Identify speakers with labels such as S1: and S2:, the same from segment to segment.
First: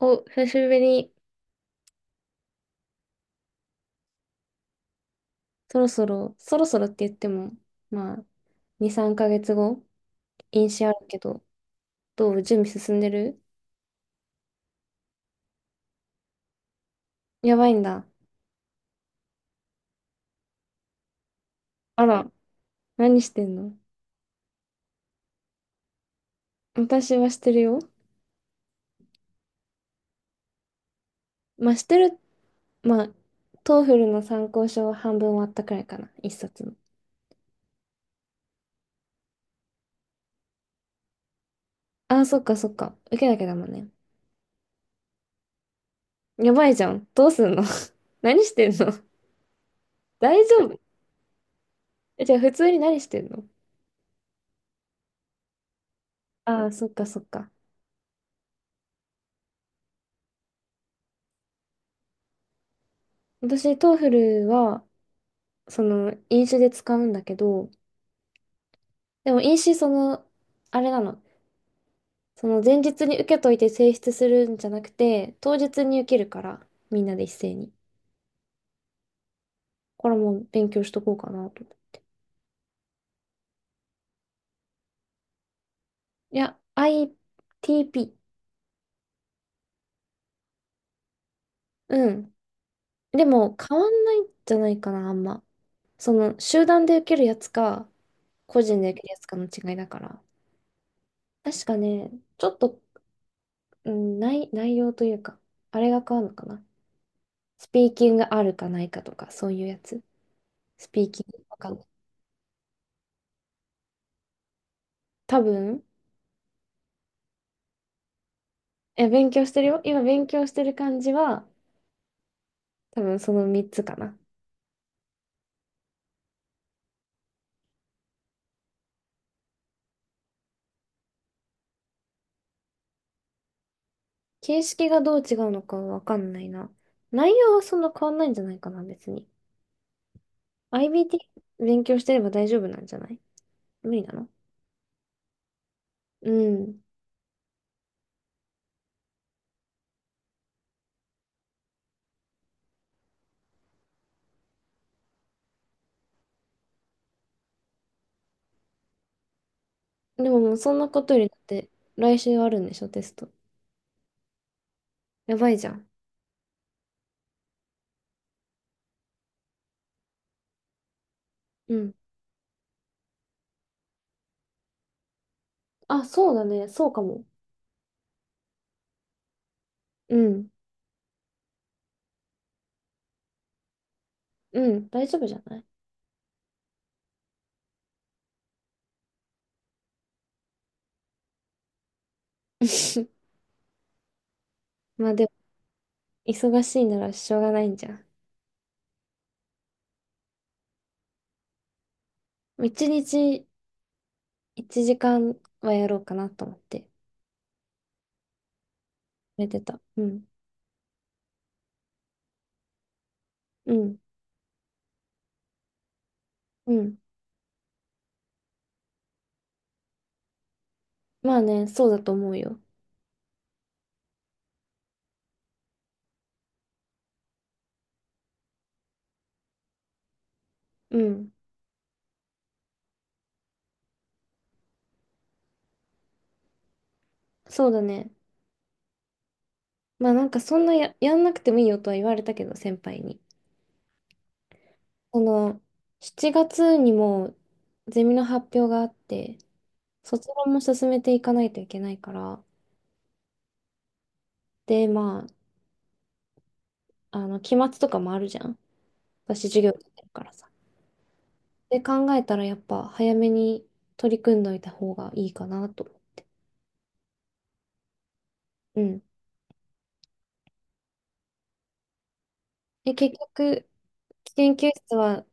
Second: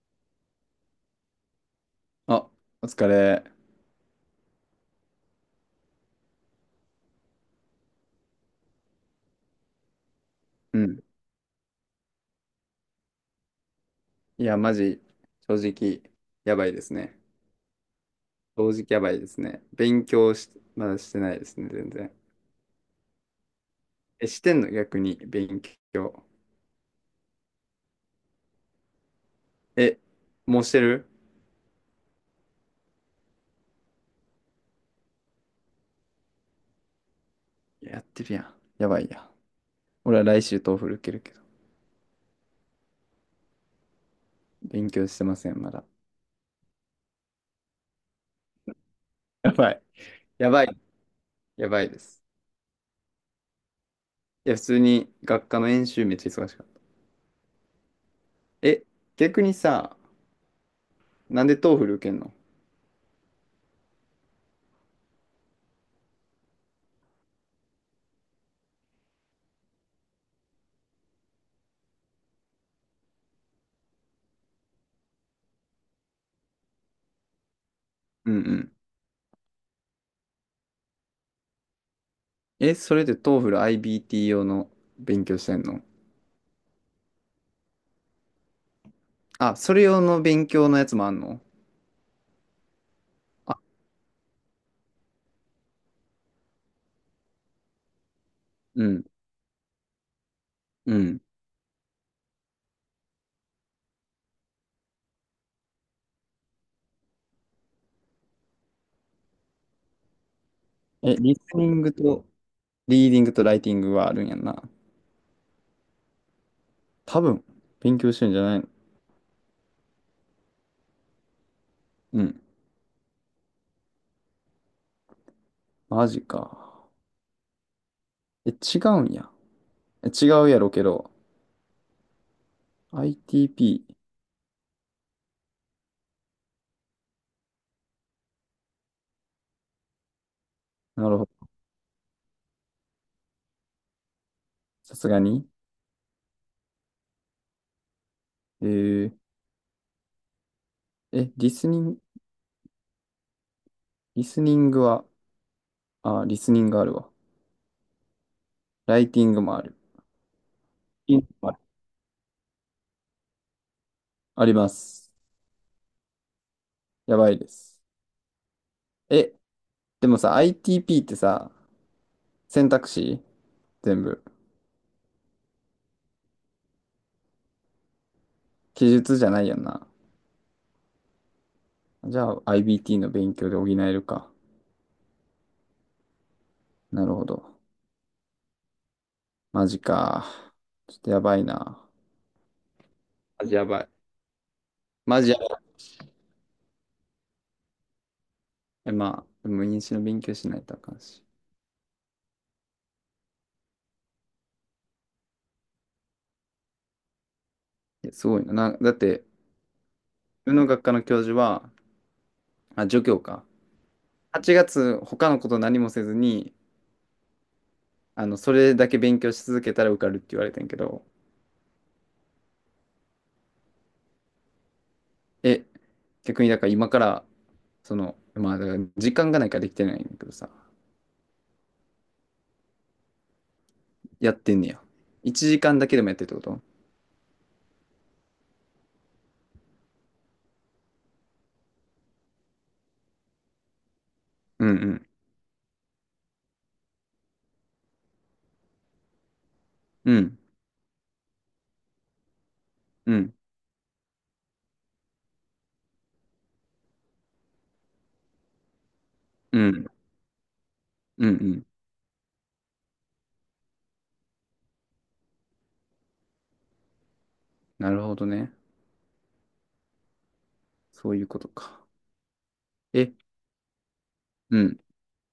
S1: お、久しぶりに。
S2: あ、お疲れ。
S1: そろそろ、そろそろって言っても、まあ、2、3ヶ月後、飲
S2: う
S1: 酒あ
S2: ん。
S1: るけど、どう準備進んでる？
S2: いや、マジ、正直、やばいですね。
S1: やばいんだ。
S2: 正直やばいですね。勉強し、まだしてないですね、全
S1: あ
S2: 然。
S1: ら、何してんの？
S2: え、してんの逆に、勉強。
S1: 私はしてるよ。
S2: え、もうしてる？
S1: まあ、してる、まあ、トーフルの参考書は半分終わったくらいかな、一冊の。
S2: いややってるやん。やばいや。俺は来週トーフル受けるけど、
S1: ああ、そっかそっか。受けなきゃだもんね。
S2: 勉強してません、まだ。
S1: やばいじゃん。どうすんの？ 何してんの？
S2: やばい。
S1: 大
S2: やばい。
S1: 丈夫？
S2: やばいです。
S1: え、じゃあ普通に何してんの？
S2: いや、普通に学科の演習めっちゃ忙し
S1: あ
S2: かっ
S1: あ、そっかそっか。
S2: た。え、逆にさ、なんでトーフル受けんの？
S1: 私、トーフルは、その飲酒で使うんだけど、でも飲酒その、あれなの、その前日に受けといて提出するんじゃなくて、当日に受けるから、みんなで一斉に。
S2: うんうん。
S1: これも勉強しとこうかなと。
S2: え、それでトーフル IBT 用の勉強してんの？
S1: いや、ITP。
S2: あ、それ用の勉強のやつもあんの？
S1: うん。でも
S2: あ、
S1: 変わんないんじゃないかな、あんま。その集団で受けるやつか、個人
S2: う
S1: で受
S2: ん、
S1: けるやつかの違いだから。
S2: うん。
S1: 確かね、ちょっと、うん、内容というか、あれが変わるのかな。スピーキングあるかないかとか、そういうやつ。スピー
S2: え、
S1: キン
S2: リ
S1: グ
S2: ス
S1: わ
S2: ニ
S1: かん
S2: ン
S1: ない。
S2: グと、リーディングとライティングはあるんやんな。
S1: 多分、
S2: 多分、勉強してんじゃないの？
S1: え、勉強してるよ。今勉強してる感じは、
S2: うん。
S1: 多分その3つかな。
S2: マジか。え、違うんや。え、違うやろけど。ITP。
S1: 形式がどう違うのかわかんないな。内容はそんな変わんないんじゃないかな、別に。
S2: なるほど。
S1: IBT 勉強してれば大丈夫なんじゃない？無理なの？
S2: さすがに。
S1: うん。
S2: えー、え、リスニングは、あ、リスニングあるわ。ライティングもある。
S1: でももうそんなこと
S2: リ
S1: よ
S2: ーディング
S1: りだっ
S2: もある？
S1: て、来週あるんでしょ、テスト。
S2: あります。
S1: やばいじゃん。
S2: やばいです。え、でもさ、ITP ってさ、
S1: うん。
S2: 選択肢全部。
S1: あ、そうだね。そうかも。
S2: 記述じゃないよな。
S1: うん。
S2: じゃあ IBT の勉強で補えるか。
S1: うん。大丈夫じゃない？
S2: なるほど。マジか。ちょっとやばいな。マジやばい。
S1: まあ
S2: マ
S1: でも、
S2: ジやばい。
S1: 忙しいならしょうがないんじゃん。
S2: えまあ、でも入試の勉強しないとあかんし。
S1: 一日1時間はやろうかなと思って、
S2: いや、すごいな。な、だって、
S1: 寝てた。うん。
S2: 自分の学科の教授は、あ、助教か。
S1: うん。
S2: 8月、他のこと何もせずに、
S1: うん。
S2: それだけ勉強し続けたら受かるって言われてんやけど、
S1: まあね、そうだと思うよ。
S2: え、逆にだから今から、まあ、だから時間がないからできてないんだけどさ、
S1: うん。
S2: やってんねや。1時間だけでもやってるってこと？
S1: そうだね。まあなんかそんなやんなくてもいいよとは言われたけど、先輩に。
S2: うんうん。
S1: その、7月にもゼミの発表があって、
S2: う
S1: 卒
S2: ん。
S1: 論も進めていかないといけないから、
S2: うん。
S1: で、まあ、期末とかもあるじゃん。私、
S2: う
S1: 授業やっ
S2: ん。
S1: てるからさ。
S2: うんうん。
S1: で、考えたらやっぱ早めに取り組んどいた方がいいかなと。
S2: なるほどね。
S1: うん。
S2: そういうことか。
S1: え、
S2: え、
S1: 結局、研
S2: う
S1: 究
S2: ん。
S1: 室は、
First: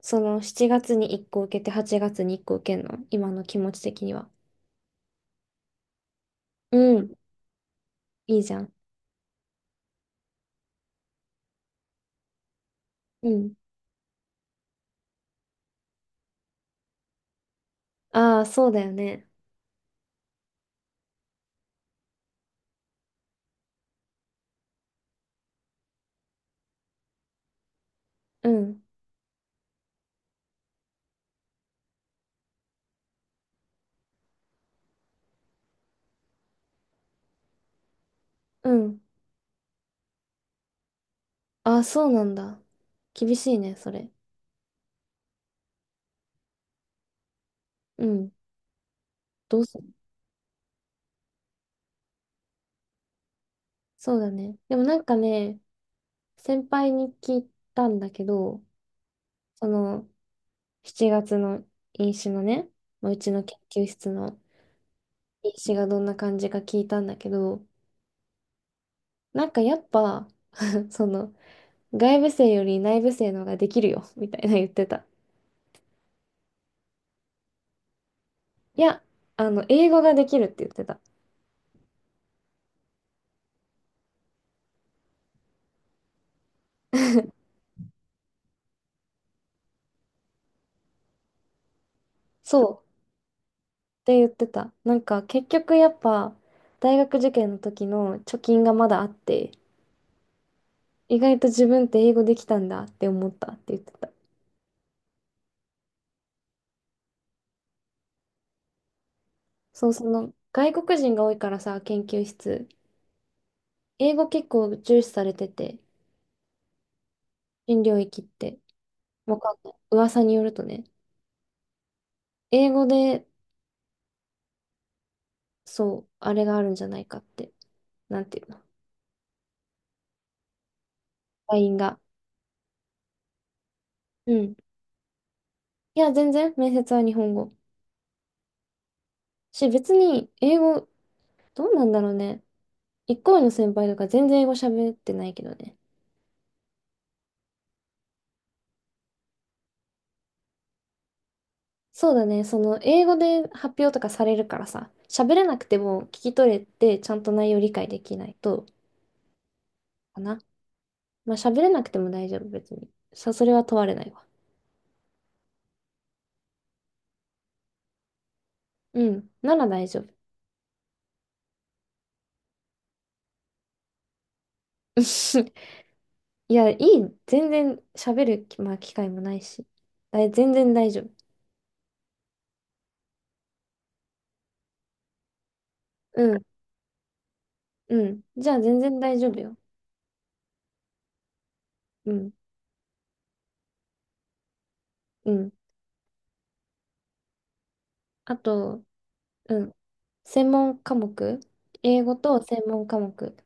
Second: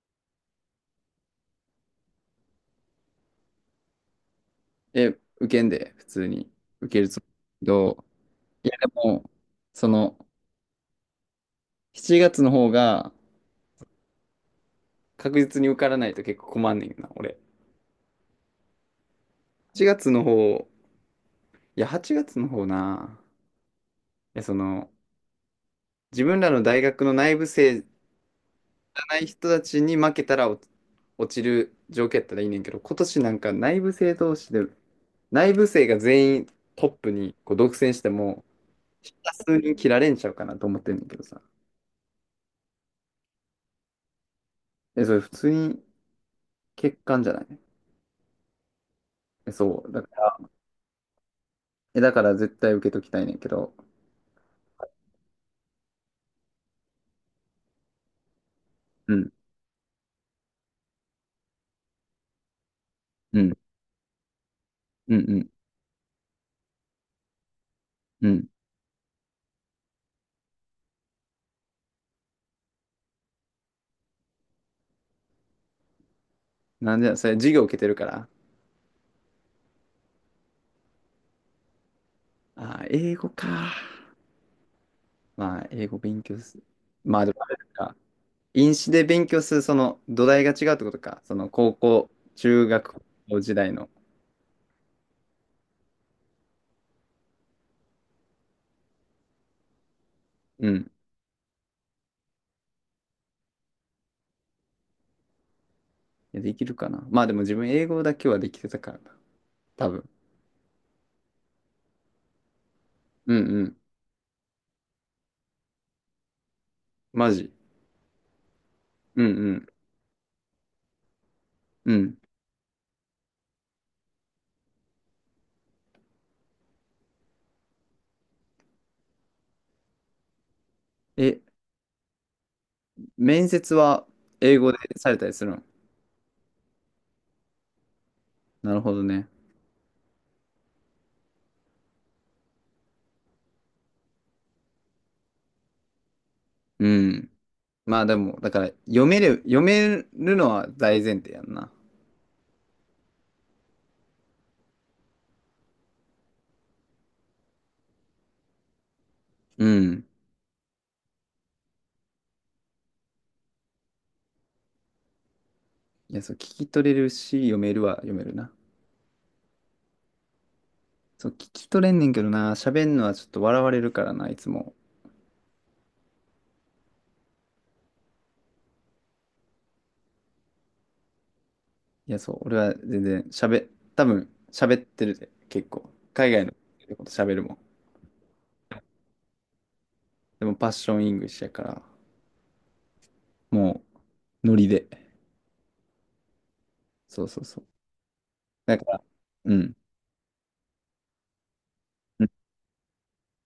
S1: その7月に1個受けて8月に1個受けるの？今の気持ち的には。
S2: え、受けんで、普通に。受
S1: う
S2: ける
S1: ん、
S2: つもりだけど、
S1: いいじゃ
S2: い
S1: ん。
S2: やでも、その、7月の方が
S1: うん。
S2: 確実に受からないと結構困んねんな、俺。
S1: ああ、そうだよね。
S2: 8月の方、いや、8月の方な。いや、その、自分らの大学の内部生じ
S1: うん、
S2: ゃない人たちに負けたら落ちる条件やったらいいねんけど、今年なんか内部生同士で、内部生が全員トップにこう独占しても、
S1: うん。
S2: 普通に切られんちゃうかなと思ってんだけどさ。
S1: ああ、そうなんだ。厳しいね、それ。
S2: え、それ普通に欠陥じゃない？
S1: うん。
S2: え、
S1: どうす
S2: そ
S1: る？
S2: う。だから、え、だから絶対受けときたいねんけど。
S1: そうだね。でもなんかね、先輩に聞いたんだけど、
S2: うん、
S1: その7月の飲酒のね、まあうち
S2: う
S1: の
S2: ん、
S1: 研究室の
S2: うん、うん、
S1: 飲酒がどんな感じか聞いたんだけど、
S2: うん。
S1: なんかやっぱ、その、外部生より内部生の方ができるよ、みたいな言ってた。
S2: なんで、それ授業受けてるから。
S1: いや、英語ができるって言ってた。
S2: あー、英語か。まあ、英語勉強す。まあ、でもあれか。飲酒で勉強する、その土台が違うってことか。その高校、中
S1: そう、
S2: 学校時代の。
S1: って言ってた。なんか、結局やっぱ、大学受験の時の貯金がまだあって、
S2: うん。
S1: 意外と自分って英語できたんだって思ったって言ってた。
S2: いやできるかな。まあでも自分英語だけはできてたからな。
S1: そ
S2: 多
S1: う、そ
S2: 分。
S1: の、外国人が多いからさ、研究室。
S2: うんうん。
S1: 英語結構重視されてて、
S2: マジ。
S1: 新領域って。
S2: う
S1: わかん
S2: ん
S1: ない。噂によるとね、
S2: うん。うん。
S1: 英語で、そう、あれがあるんじゃないかって。なんていうの？
S2: え、
S1: LINE が。
S2: 面接は
S1: うん、
S2: 英語でされたりするの？
S1: いや、全然、面接は日本語。
S2: なるほどね。
S1: し、別に、英語、どうなんだろうね。一個上の先輩とか全然英語喋ってないけどね。
S2: うん。まあでも、だから読める、読めるのは大前提やんな。
S1: そうだね、その、英語で発表とかされるからさ、喋れなくても聞き取れて、ちゃんと内容理解できないと、
S2: うん。
S1: かな。まあ、喋れなくても大丈夫、別に。それは問われないわ。
S2: いや、そう、聞き取れるし、読めるは読めるな。
S1: うん、なら大丈夫。
S2: そう、聞き取れんねんけどな、喋んのはちょっと笑われるからな、いつも。
S1: いや、いい、全然喋る、まあ、機会もないし。全然大丈夫。
S2: いや、そう、俺は全然喋、多分喋ってるで、結構。海
S1: うん、
S2: 外のこと喋るもん。
S1: うん。じゃあ、全然大丈夫よ。
S2: でもパッションイングリッシュやから、
S1: うん、
S2: もう、ノリで。
S1: うん。
S2: そうそうそう。
S1: あ
S2: だ
S1: と、
S2: から、う
S1: うん、
S2: ん。
S1: 専門科目、英語
S2: うん。
S1: と専門科目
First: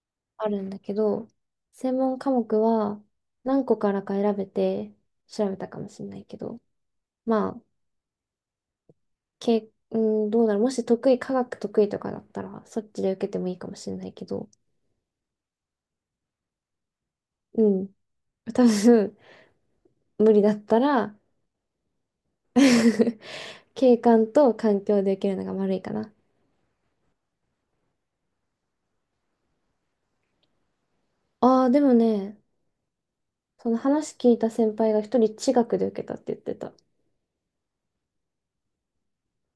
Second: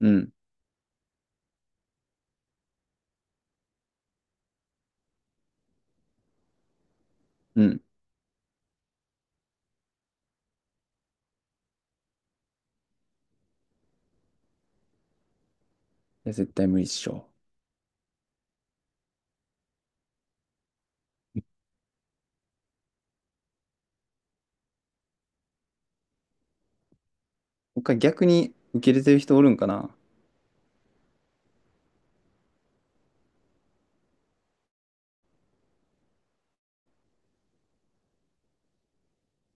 S2: うん。
S1: あるんだけど、専門科目は何個からか選べて調べたかもしれないけど、まあ、
S2: うん。い
S1: うん、どうだろう、もし得意、科学得意とかだったら、そっちで受けてもいいかもしれないけど、
S2: や、絶対無理っしょ。
S1: うん、多分無理だったら 景観と環境で受けるのが悪いかな。
S2: 他逆に受け入れてる人おるんかな？
S1: ああ、でもね、その話聞いた先輩が一人地学で受けたって言ってた。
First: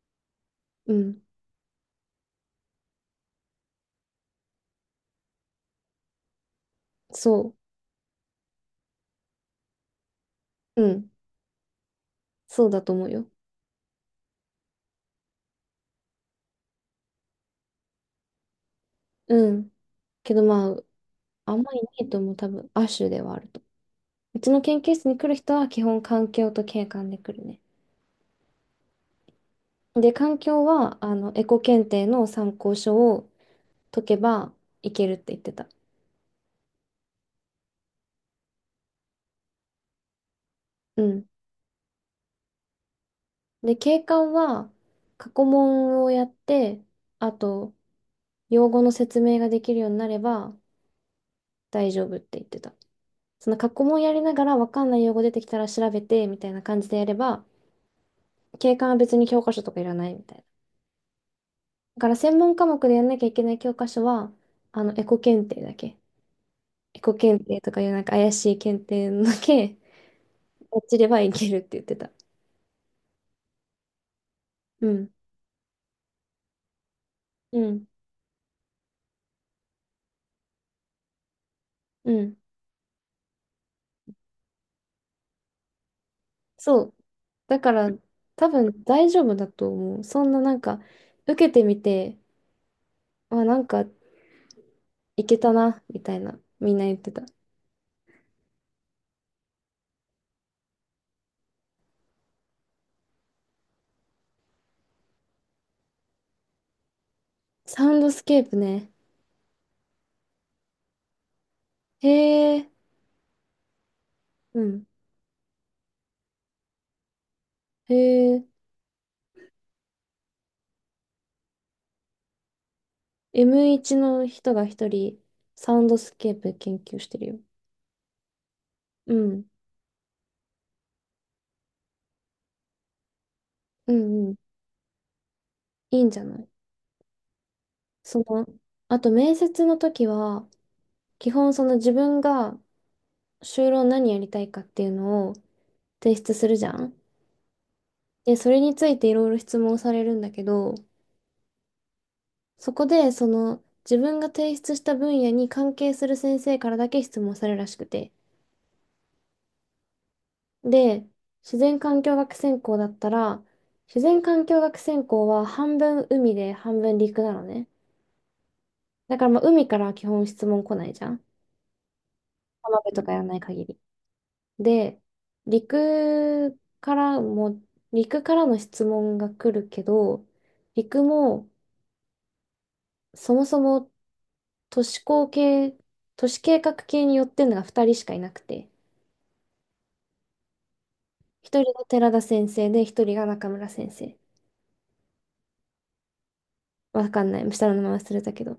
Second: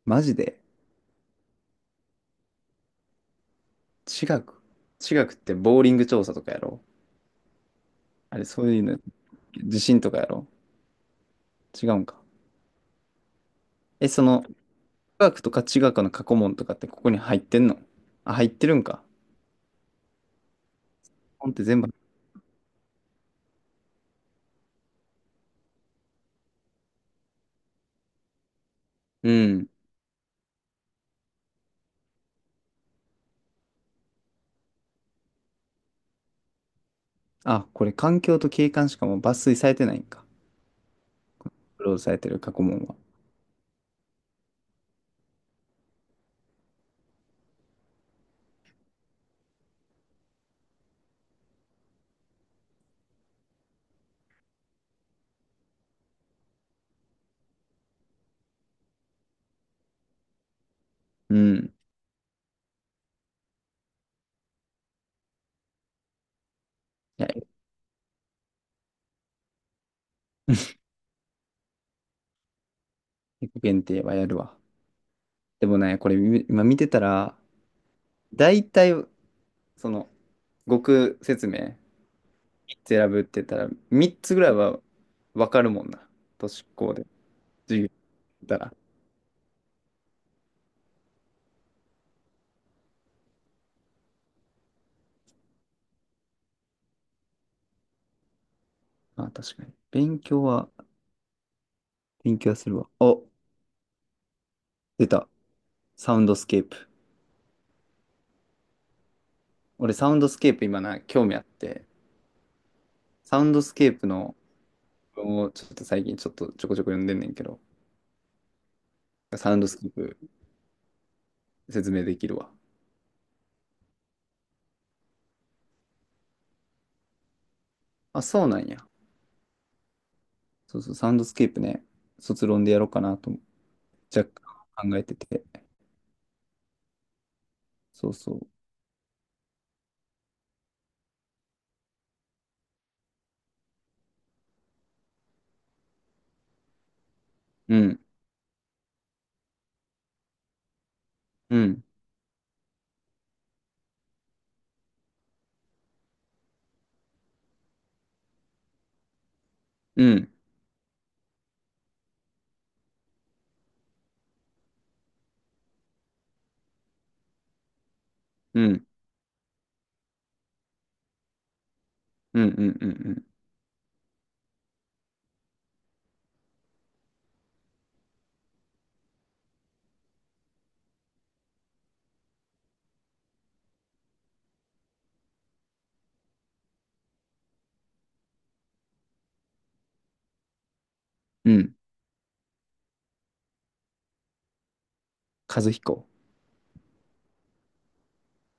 S2: マジで？
S1: うん、
S2: 地学。地学ってボーリング調査とかやろ？
S1: そ
S2: あれ、そういうの、地震とかやろ？
S1: う。うん、
S2: 違うんか。
S1: そうだと思うよ。
S2: え、地学とか地学の過去問とかってここに入ってんの？あ、入ってるんか。
S1: うん。けどまあ、
S2: 本っ
S1: あん
S2: て
S1: まり
S2: 全
S1: いな
S2: 部。
S1: いと思う。多分、亜種ではあると。うちの研究室に来る人は基本環境と景観で来るね。
S2: うん。
S1: で、環境は、エコ検定の参考書を解けばいけるって言ってた。
S2: あ、これ環境と景観しかもう抜粋されてないんか。
S1: うん。
S2: クローズされてる過去問は。
S1: で、景観は、過去問をやって、あと、用語の説明ができるようになれば大丈夫って言ってた。その過去問やりながら分かんない用語出てきたら調べてみたいな感じでやれば、景観は別に教科書とかいらないみたいな。
S2: うん。い
S1: だから専門科目でやんなきゃいけない教科書は、エコ検定だけ。エコ
S2: や、
S1: 検定とかいうなんか怪しい検定のだけ、
S2: 自
S1: 落ちればいけるって言ってた。
S2: 己限定はやるわ。
S1: うん。
S2: でもね、これ今見てたら、
S1: うん。
S2: 大体、その、語句説明。
S1: うん。
S2: 選ぶって言ったら、3つぐらいはわかるもんな。都市
S1: そ
S2: 高
S1: う。
S2: で
S1: だか
S2: 授業
S1: ら、
S2: やっ
S1: 多
S2: たら。
S1: 分大丈夫だと思う。そんななんか、受けてみて、あ、なんか、いけたな、みたいな、みんな言ってた。
S2: あ、確かに。勉強は、するわ。お、出た。サウンドスケープ。
S1: サウンドスケープね。
S2: 俺、サウンドスケープ今な、興味あって、
S1: へえ、
S2: サウンドスケープの
S1: うん。
S2: 文をちょっと最近ちょっとちょこちょこ読んでんねんけど、
S1: へえ、
S2: サウンドスケープ説明できるわ。
S1: M1 の人が一人、サウンドスケープ研究してるよ。
S2: あ、そうなんや。
S1: うん。
S2: そうそう、サウンドスケープね、卒論でやろうかなと
S1: うん
S2: 若
S1: うん。
S2: 干考えてて。
S1: いいんじゃない？
S2: そう
S1: そ
S2: そ
S1: の、
S2: う。
S1: あと面接の時は、基本その自分が就労何やりたいかっていうのを提出するじゃん。
S2: うん、
S1: で、それについていろいろ質問されるんだけど、
S2: うん、
S1: そこでその自分が提出した分野に関係する先生からだけ質問されるらしくて。
S2: うん、
S1: で、自然環境学専攻だったら、自然環境学専攻は半分海で半分陸なのね。
S2: うん、
S1: だからまあ海からは基本質問来ないじゃん。
S2: うん、う
S1: 浜
S2: ん、うん、
S1: 辺と
S2: う
S1: かやら
S2: ん。
S1: ない限り。で、陸からも、陸からの質問が来るけど、陸もそもそも都市工系、都市計画系によってるのが2人しかいなくて、
S2: う
S1: 1人
S2: ん。
S1: が寺田先生で、1人が中村先生。
S2: 和彦。
S1: わかんない。下の名前忘れたけど。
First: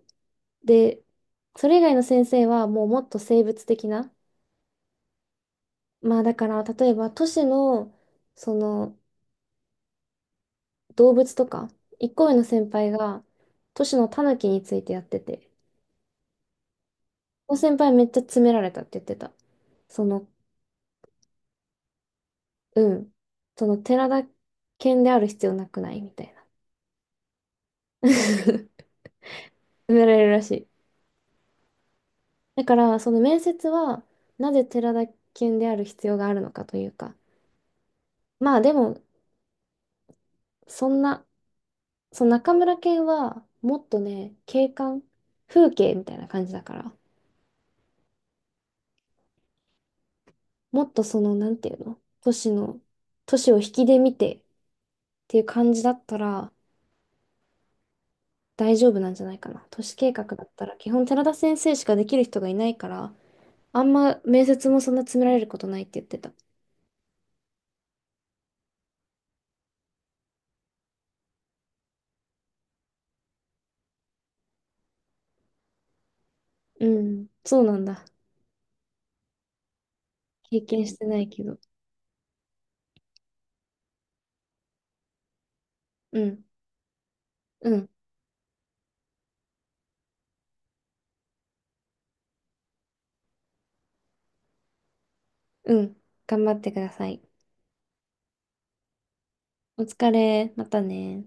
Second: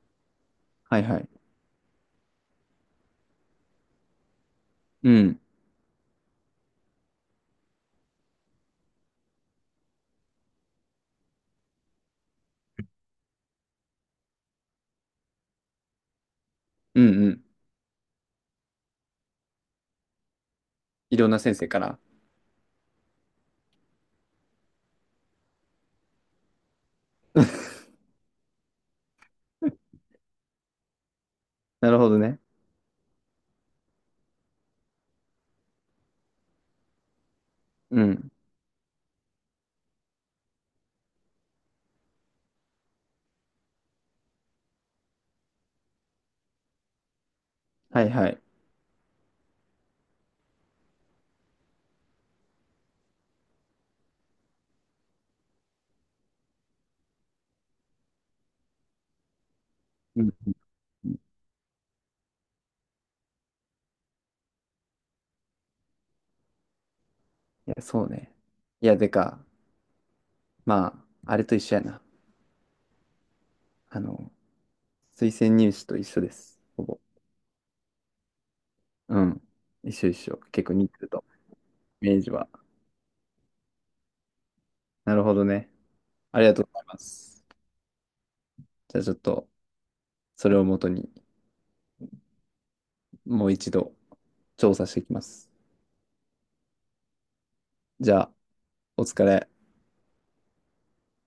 S2: は
S1: で、
S2: いはい。
S1: それ以外の先生はもうもっと生物的な、
S2: うん。
S1: まあだから例えば都市のその動物とか、一個上の先輩が都市のタヌキについてやってて、
S2: うんうん。
S1: の先輩めっちゃ詰められたって言ってた。その、
S2: いろんな先生から。
S1: うん。その寺田犬である必要なくない？みたいな。詰められるらしい。
S2: なるほどね。
S1: だから、その面接は、なぜ寺田犬である必要があるのかというか。
S2: うん。
S1: まあでも、そんな、その中村犬は、もっとね、景観、風景みたいな感じだから、
S2: はいはい。
S1: もっとその、なんていうの、都市の、都市を引きで見てっていう感じだったら、大丈夫なんじゃないかな。都市計画
S2: うんう
S1: だっ
S2: ん
S1: たら、基本
S2: うん。
S1: 寺田先生しかできる人がいないから、あんま面接もそんな詰められることないって言ってた。
S2: いや、そうね。いや、まあ、あれと一緒やな。あの、推薦入試と一緒です。ほ
S1: う
S2: ぼ。
S1: ん、そうなんだ。
S2: うん。一緒一緒。
S1: 経
S2: 結構
S1: 験
S2: 似
S1: し
S2: て
S1: て
S2: る
S1: な
S2: と。
S1: いけど。
S2: イメージは。なるほどね。
S1: う
S2: あ
S1: ん、
S2: りがとうございます。
S1: うん、
S2: じゃあちょっと、それをもとに、もう一度、調査していきます。
S1: うん。頑張ってください。
S2: じゃあ、お疲れ。
S1: お疲れ。またね。